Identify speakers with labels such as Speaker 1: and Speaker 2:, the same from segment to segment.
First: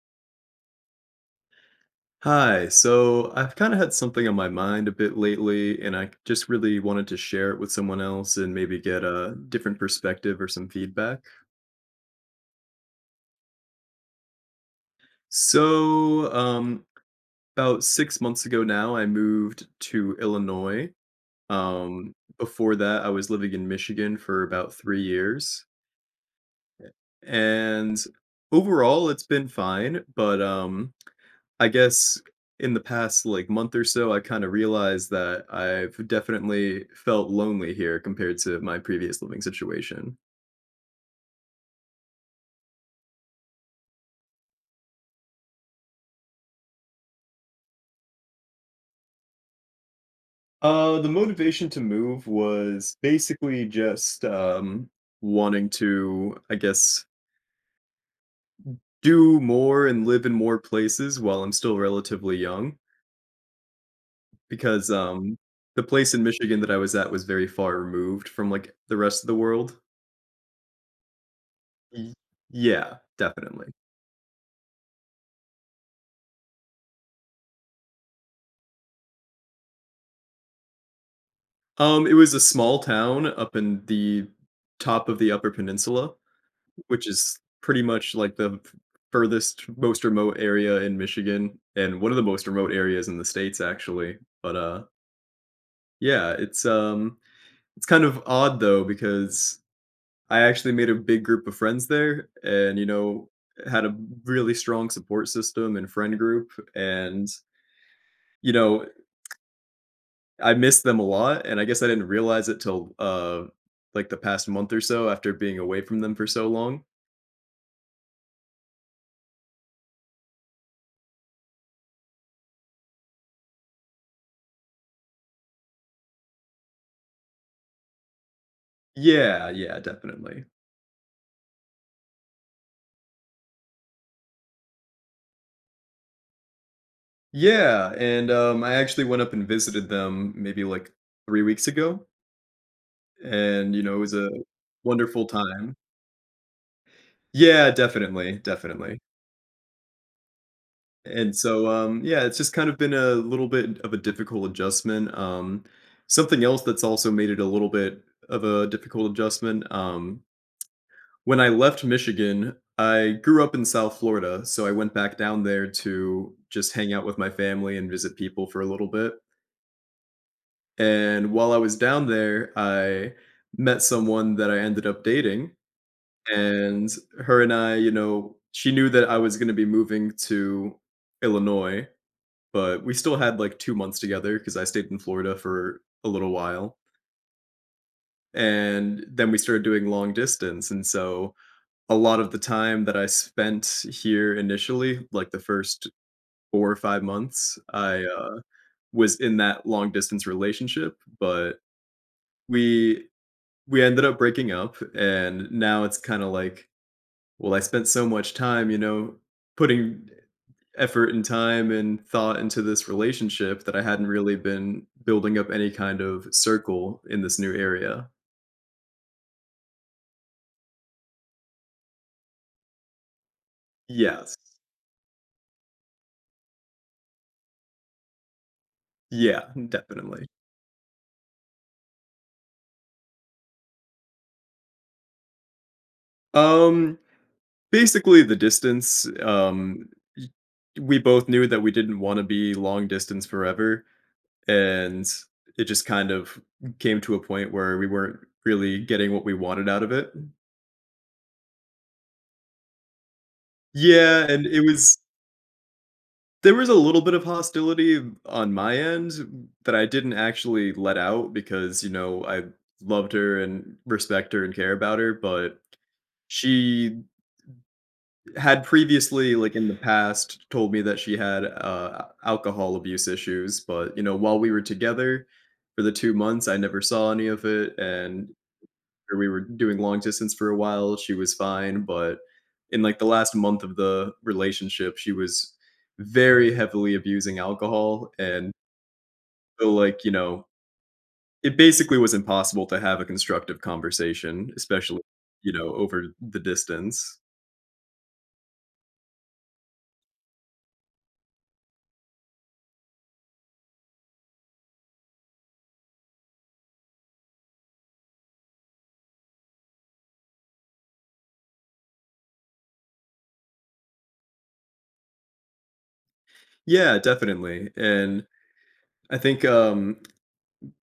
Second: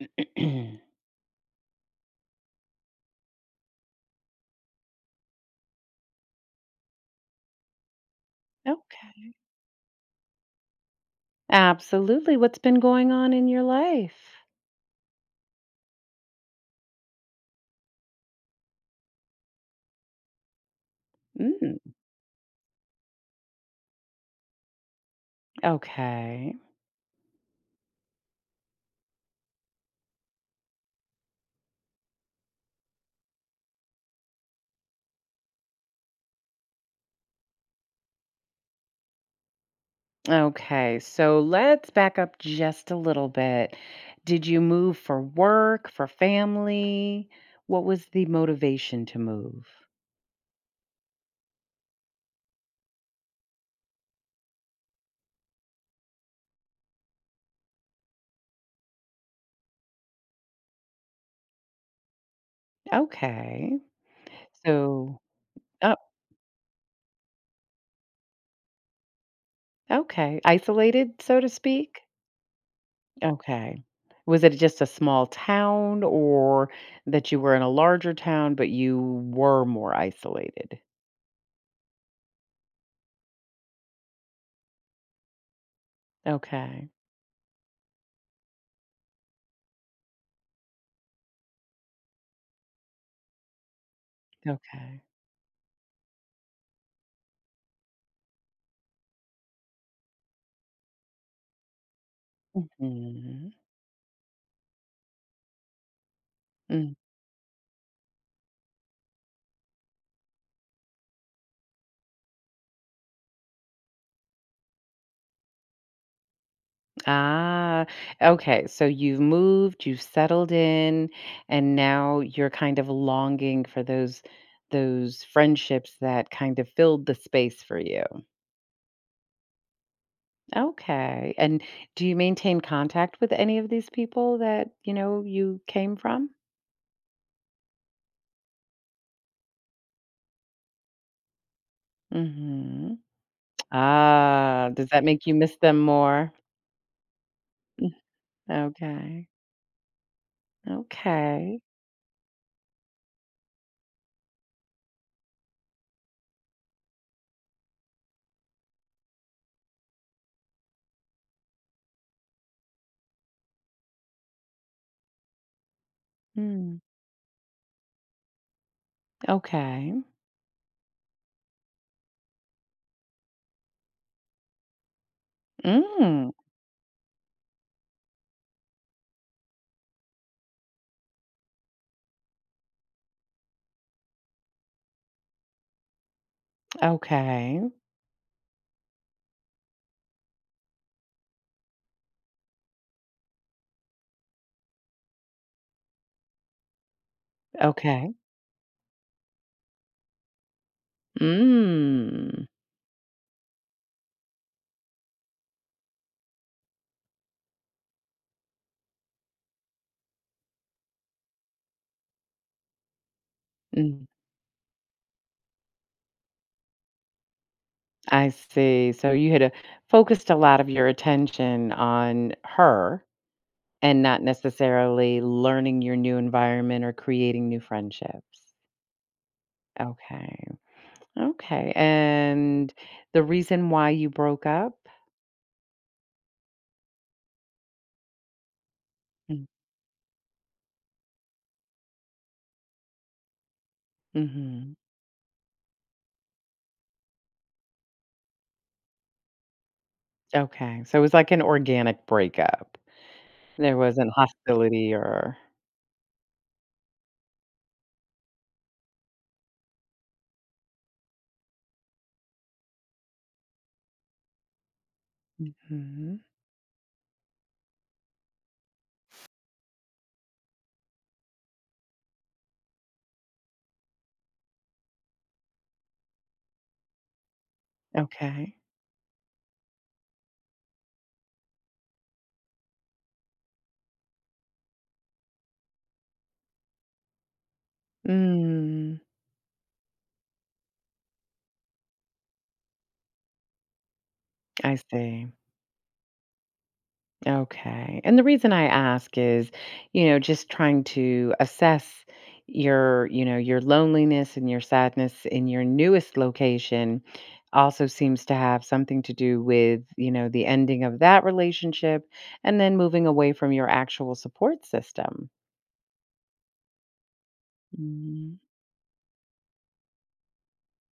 Speaker 1: Hi, so I've kind of had something on my mind a bit lately, and I just really wanted to share it with someone else and maybe get a
Speaker 2: Okay.
Speaker 1: different perspective or some feedback.
Speaker 2: Absolutely. What's been going on in your life?
Speaker 1: So, um, about 6 months ago now, I moved to Illinois.
Speaker 2: Mm,
Speaker 1: Before that, I was living in Michigan for about 3 years,
Speaker 2: okay.
Speaker 1: and overall, it's been fine, but I guess in the past like month or so, I kind of realized that I've definitely felt lonely here compared to my previous living situation.
Speaker 2: Okay. So let's back up just a little bit. Did you move for work, for family? What was the motivation to move?
Speaker 1: The motivation to move was basically just wanting to, I guess, do more and live in more places while I'm still relatively young,
Speaker 2: Okay.
Speaker 1: because
Speaker 2: So,
Speaker 1: the
Speaker 2: oh,
Speaker 1: place in Michigan that I was at was very far removed from like the rest of the world.
Speaker 2: okay. Isolated, so to speak?
Speaker 1: Y- Yeah, definitely.
Speaker 2: Okay. Was it just a small town, or that you were in a larger town, but you were more isolated?
Speaker 1: It was a small town up in the top of the Upper Peninsula,
Speaker 2: Okay.
Speaker 1: which is pretty much like the furthest, most remote area in Michigan, and one of the most remote areas in the states, actually. But
Speaker 2: Okay.
Speaker 1: Yeah, it's kind of odd though because I actually made a big group of friends there, and you know
Speaker 2: Mhm.
Speaker 1: had a really strong support system and friend group,
Speaker 2: Mm.
Speaker 1: and you know I miss them a lot, and I guess I didn't realize it till like, the past month or so after being away from them for so long.
Speaker 2: Ah, okay. So you've moved, you've settled in, and now you're kind of longing for those friendships that kind of filled the space for you.
Speaker 1: Yeah, yeah, definitely.
Speaker 2: Okay. And do you maintain contact with any of these people that, you came from?
Speaker 1: Yeah, and I actually went up and visited them maybe, like, 3 weeks ago,
Speaker 2: Mhm.
Speaker 1: and, you know, it was a
Speaker 2: Ah, does that make
Speaker 1: wonderful
Speaker 2: you miss
Speaker 1: time.
Speaker 2: them more?
Speaker 1: Yeah,
Speaker 2: Mm,
Speaker 1: definitely, definitely.
Speaker 2: okay.
Speaker 1: And
Speaker 2: Okay.
Speaker 1: so, yeah, it's just kind of been a little bit of a difficult adjustment, something else that's also made it a little bit of a difficult adjustment, when I left Michigan, I grew up in South Florida, so I went back down there to just
Speaker 2: Mm.
Speaker 1: hang out with my family and visit people for a little bit.
Speaker 2: Okay.
Speaker 1: And while I was down there, I met someone that I ended up dating,
Speaker 2: Mm.
Speaker 1: and her and I, you know, she knew that I was going to be moving to Illinois, but we still had like 2 months together because I stayed in Florida for a little while.
Speaker 2: Okay.
Speaker 1: And then we started doing long distance, and so a lot of the time that I spent here initially, like the first 4 or 5 months, I,
Speaker 2: Okay.
Speaker 1: uh, was in that long distance relationship, but
Speaker 2: Mm.
Speaker 1: we we ended up breaking up, and now it's kinda like, well, I spent so much time, you know, putting effort and time and thought into this relationship that I hadn't
Speaker 2: Mm.
Speaker 1: really been building up any kind of circle in this new area.
Speaker 2: I see. So you had focused a lot of your attention on her and not
Speaker 1: Yes.
Speaker 2: necessarily learning your new environment or creating new friendships.
Speaker 1: Yeah, definitely.
Speaker 2: Okay. Okay. And the reason why you broke up?
Speaker 1: Um Basically the distance y- we both knew that we didn't want to be long distance forever,
Speaker 2: Mm-hmm.
Speaker 1: and it just kind of came to a point where we weren't really getting what we wanted out of it.
Speaker 2: Okay. So it was like an organic breakup. There wasn't
Speaker 1: Yeah, and it
Speaker 2: hostility
Speaker 1: was,
Speaker 2: or.
Speaker 1: there was a little bit of hostility on my end that I didn't actually let out because, you know, I loved her and respect her and care about her, but
Speaker 2: Mhm.
Speaker 1: she had previously like in the past told me that she had alcohol abuse issues, but you know while we were together for the 2 months I never saw any of it, and
Speaker 2: Okay.
Speaker 1: after we were doing long distance for a while she was fine, but in like the last month of the relationship she was very heavily abusing alcohol, and
Speaker 2: Mm,
Speaker 1: so like you know it basically was impossible to have a constructive conversation,
Speaker 2: I
Speaker 1: especially
Speaker 2: see.
Speaker 1: you know over the distance.
Speaker 2: Okay. And the reason I ask is, you know, just trying to assess your loneliness and your sadness in your newest location also seems to have something to do with, the ending of that relationship and then moving away from your actual support system.
Speaker 1: Yeah, definitely. And
Speaker 2: Mm.
Speaker 1: I think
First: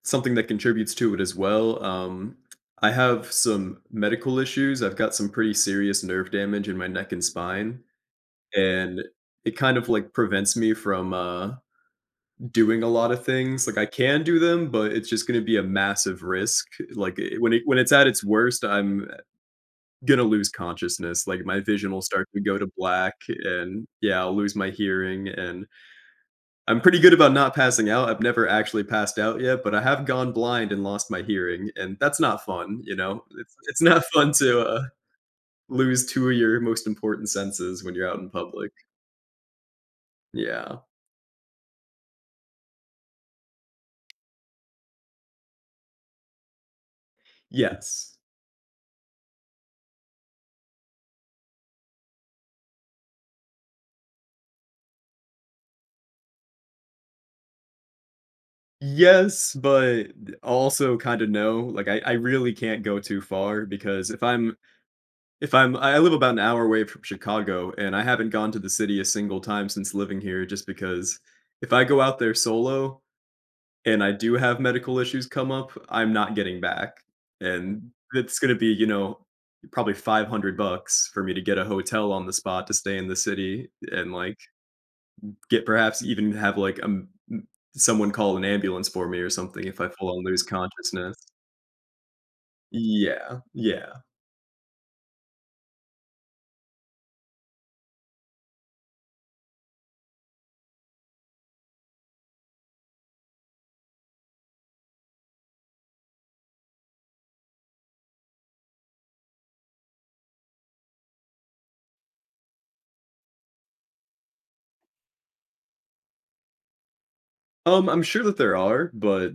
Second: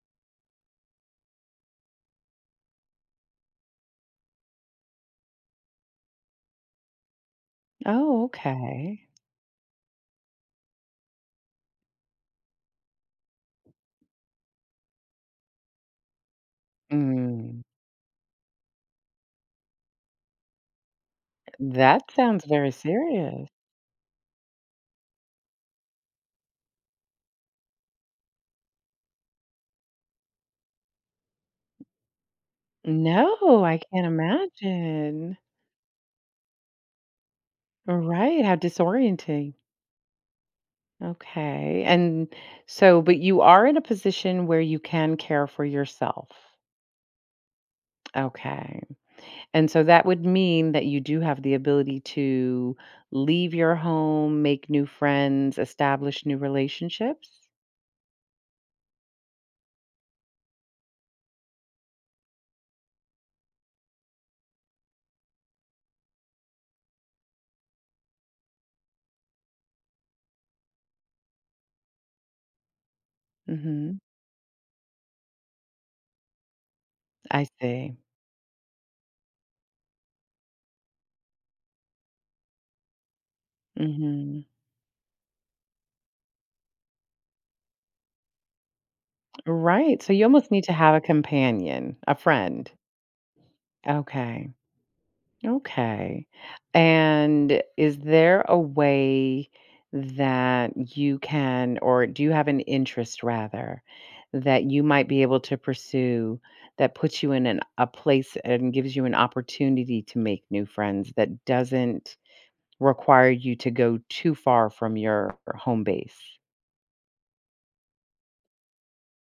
Speaker 1: something that contributes to it as well. I have some medical issues. I've got some pretty serious nerve damage in my neck and spine,
Speaker 2: Oh,
Speaker 1: and
Speaker 2: okay.
Speaker 1: it kind of like prevents me from doing a lot of things. Like I can do them, but it's just going to be a massive risk. When
Speaker 2: Mm.
Speaker 1: it's at its worst, I'm gonna lose consciousness. Like my vision will
Speaker 2: That
Speaker 1: start to
Speaker 2: sounds
Speaker 1: go to
Speaker 2: very
Speaker 1: black,
Speaker 2: serious.
Speaker 1: and yeah, I'll lose my hearing, and I'm pretty good about not passing out. I've never actually passed out yet, but I have gone blind and lost my hearing, and that's not fun, you know? It's
Speaker 2: No, I
Speaker 1: it's not
Speaker 2: can't
Speaker 1: fun to,
Speaker 2: imagine.
Speaker 1: lose 2 of your most important senses when you're out in
Speaker 2: Right. How
Speaker 1: public.
Speaker 2: disorienting.
Speaker 1: Yeah.
Speaker 2: Okay. And so, but you are in a position where you can care for yourself.
Speaker 1: Yes.
Speaker 2: Okay. And so that would mean that you do have the ability to leave your home, make new friends, establish new relationships.
Speaker 1: Yes, but also kinda no. Like, I really can't go too far because if I'm I live about an hour away from Chicago, and I haven't gone to the city a single time since living here just because if I go out there solo,
Speaker 2: Hmm.
Speaker 1: and I do have medical issues come up, I'm not getting back.
Speaker 2: I
Speaker 1: And
Speaker 2: see.
Speaker 1: it's gonna be, you know, probably 500 bucks for me to get a hotel on the spot to stay in the city and, like,
Speaker 2: Hmm.
Speaker 1: get, perhaps even have, like, someone call an ambulance for me or something if I
Speaker 2: Right.
Speaker 1: full
Speaker 2: So
Speaker 1: on
Speaker 2: you
Speaker 1: lose
Speaker 2: almost need to have a
Speaker 1: consciousness.
Speaker 2: companion, a friend.
Speaker 1: Yeah, yeah.
Speaker 2: Okay. Okay. And is there a way that you can, or do you have an interest rather, that you might be able to pursue that puts you in a place and gives you an opportunity to make new friends that doesn't require you to go too far from your home base?
Speaker 1: I'm sure that there are, but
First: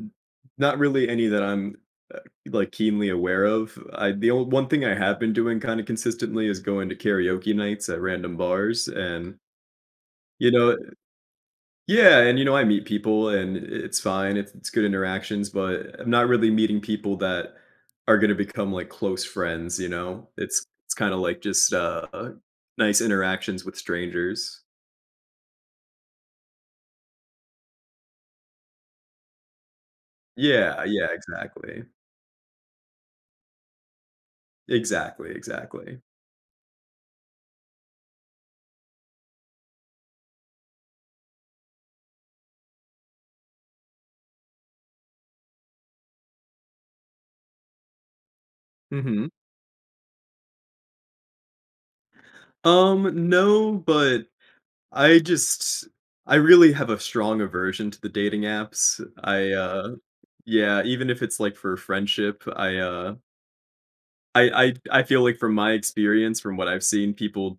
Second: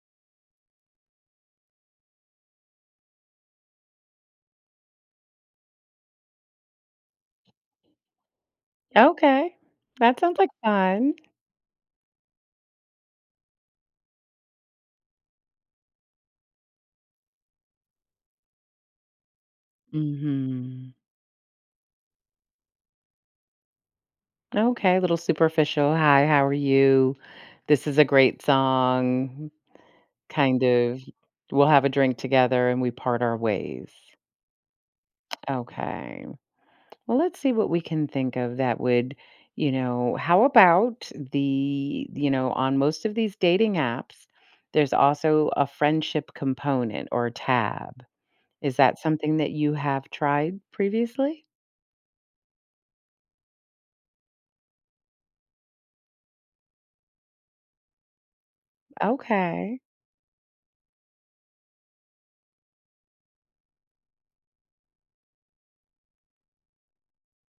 Speaker 1: not really any that I'm, uh, like, keenly aware of. I The only, one thing I have been doing kinda consistently is going to karaoke nights at random bars, and
Speaker 2: Okay. That sounds
Speaker 1: you
Speaker 2: like
Speaker 1: know,
Speaker 2: fun.
Speaker 1: yeah, and, you know, I meet people, and it's fine, it's good interactions, but I'm not really meeting people that are gonna become, like, close friends, you know? It's
Speaker 2: Hmm.
Speaker 1: kinda like just, nice interactions with strangers.
Speaker 2: Okay, a little superficial. Hi, how are you? This is a great song. Kind
Speaker 1: Yeah,
Speaker 2: of
Speaker 1: yeah,
Speaker 2: we'll
Speaker 1: exactly.
Speaker 2: have a drink together and we part our ways.
Speaker 1: Exactly, exactly.
Speaker 2: Okay. Well, let's see what we can think of that would, you know, how about on most of these dating apps, there's also a friendship component or tab. Is that
Speaker 1: Mhm.
Speaker 2: something that you have tried previously?
Speaker 1: No, but I just I really have a strong aversion to the dating apps.
Speaker 2: Okay.
Speaker 1: Yeah, even if it's, like, for friendship, I feel like from my experience, from what I've seen, people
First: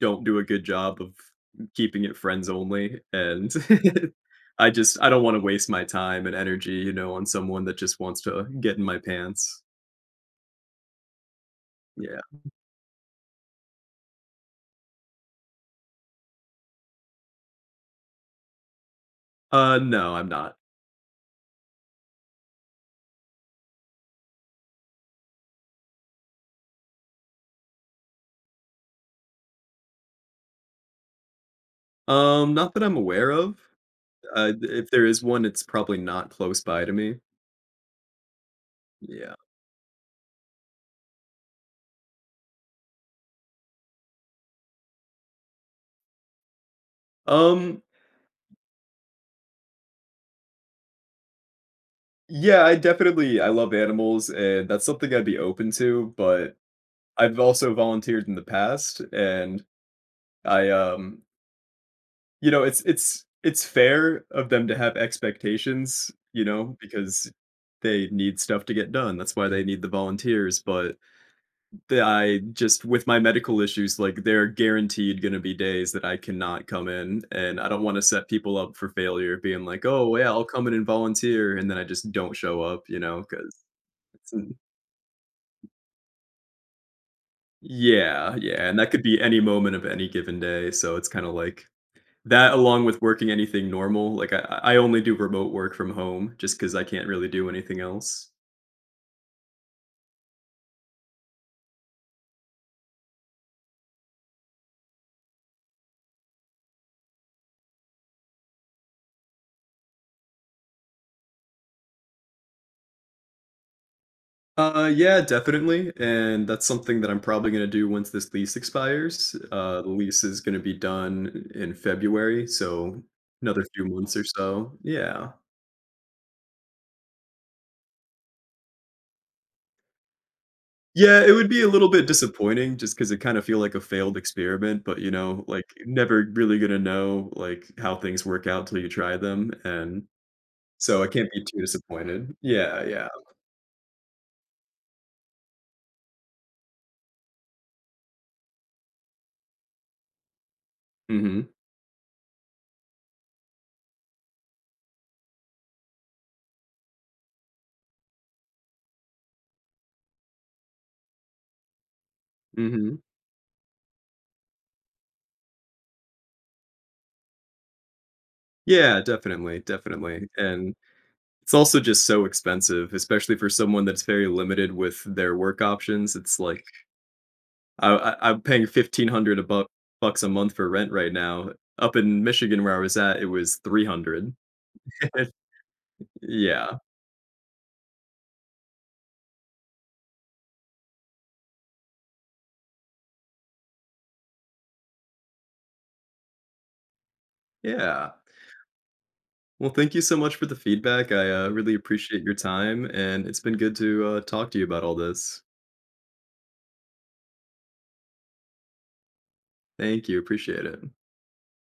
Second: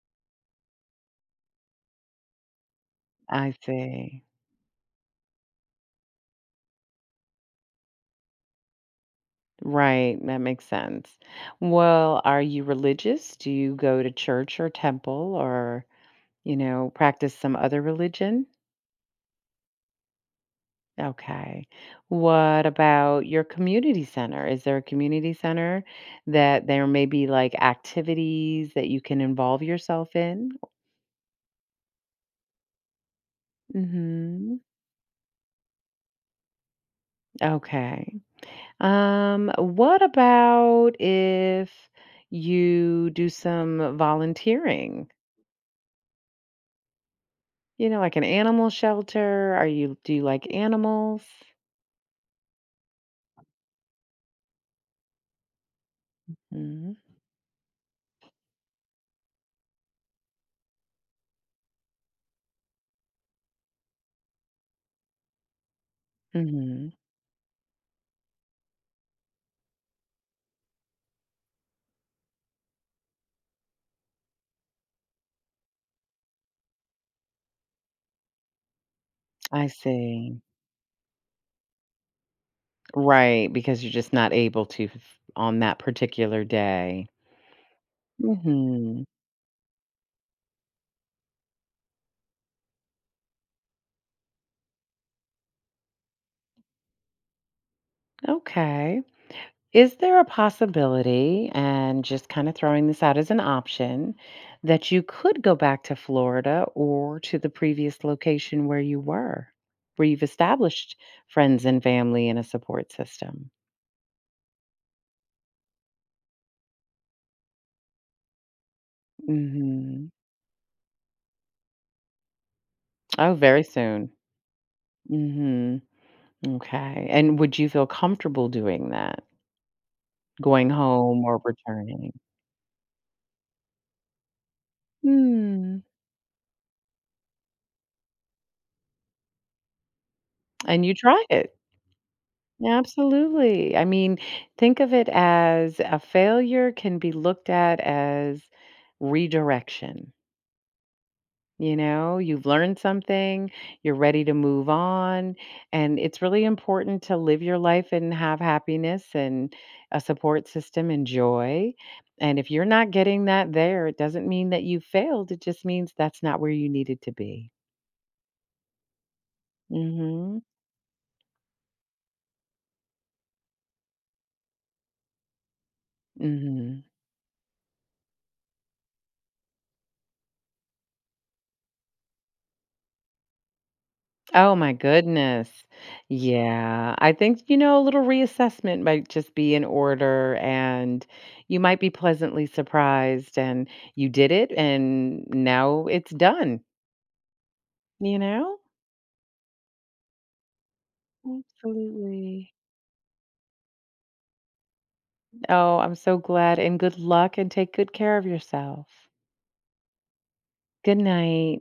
Speaker 1: don't do a good job of keeping it friends only, and
Speaker 2: I see.
Speaker 1: I don't wanna waste my time and energy, you know, on someone that just wants to get in my pants.
Speaker 2: Right. That makes sense.
Speaker 1: Yeah.
Speaker 2: Well, are you religious? Do you go to church or temple or you know, practice some other religion?
Speaker 1: No, I'm not.
Speaker 2: Okay. What about your community center? Is there a community center that there may be like activities that you can involve yourself in?
Speaker 1: Not that I'm aware of.
Speaker 2: Mhm.
Speaker 1: If there is one, it's probably not close by to me.
Speaker 2: Okay.
Speaker 1: Yeah.
Speaker 2: What about if you do some volunteering?
Speaker 1: Um,
Speaker 2: Like an animal shelter? Are you Do you like animals?
Speaker 1: yeah, I definitely I love animals, and that's something I'd be open to, but
Speaker 2: Mhm.
Speaker 1: I've also volunteered in the past, and I, um you know, it's fair of them to have expectations, you know,
Speaker 2: Mhm.
Speaker 1: because they need stuff to get done. That's why they need the volunteers, but the I just with my medical issues, like, there are guaranteed gonna be days that I cannot come in, and I don't wanna set people up for failure being
Speaker 2: I
Speaker 1: like, "Oh, yeah,
Speaker 2: see.
Speaker 1: I'll come in and volunteer," and then I just don't show up, you know,
Speaker 2: Right,
Speaker 1: 'cause
Speaker 2: because you're just not
Speaker 1: it's mm,
Speaker 2: able to on that particular day.
Speaker 1: yeah, yeah, and that could
Speaker 2: Mhm.
Speaker 1: be any moment of any given day, so it's kinda like, that along with working anything normal, like I only do remote work from home just because I can't really do anything else.
Speaker 2: Okay. Is there a possibility, and just kind of throwing this out as an option, that you could go back to Florida or to the previous location where you were, where you've established friends and family and a support system?
Speaker 1: Yeah, definitely, and that's something that I'm probably gonna do once this lease expires. The
Speaker 2: Mhm.
Speaker 1: lease is gonna be done in February, so
Speaker 2: Oh,
Speaker 1: another
Speaker 2: very
Speaker 1: few
Speaker 2: soon.
Speaker 1: months or so. Yeah.
Speaker 2: Mhm. Okay. And would you feel comfortable doing that? Going
Speaker 1: Yeah,
Speaker 2: home
Speaker 1: it
Speaker 2: or
Speaker 1: would be a little bit
Speaker 2: returning?
Speaker 1: disappointing just because it kinda feel like a failed experiment, but, you know, like,
Speaker 2: Hmm.
Speaker 1: never really gonna know, like, how things work out till you try them, and
Speaker 2: And you
Speaker 1: so I
Speaker 2: try
Speaker 1: can't be
Speaker 2: it.
Speaker 1: too disappointed.
Speaker 2: Yeah,
Speaker 1: Yeah, yeah.
Speaker 2: absolutely. I mean, think of it as a failure can be looked at as redirection.
Speaker 1: Mhm.
Speaker 2: You've learned something, you're ready to move on. And it's really important to live your life and have happiness and a support system and joy. And if you're not
Speaker 1: Mhm.
Speaker 2: getting that there, it doesn't mean that you failed. It just means that's not where you needed to be.
Speaker 1: Yeah, definitely,
Speaker 2: Mm
Speaker 1: definitely,
Speaker 2: hmm.
Speaker 1: and it's also just so expensive, especially for someone that's very limited with their work options, it's
Speaker 2: Mm
Speaker 1: like,
Speaker 2: hmm.
Speaker 1: I'm paying 1,500 a buck bucks a month for rent right now. Up in Michigan where I was at, it was 300.
Speaker 2: Oh my goodness.
Speaker 1: Yeah,
Speaker 2: Yeah. I think, you know, a little reassessment might just be in order and you might be pleasantly surprised and you did it and now it's done,
Speaker 1: yeah.
Speaker 2: you know?
Speaker 1: Well, thank you so much for the feedback, really appreciate your
Speaker 2: Absolutely.
Speaker 1: time, and it's been good to, talk to you about all this.
Speaker 2: Oh, I'm so glad and good luck and take good care of yourself.
Speaker 1: Thank you, appreciate it.
Speaker 2: Good night.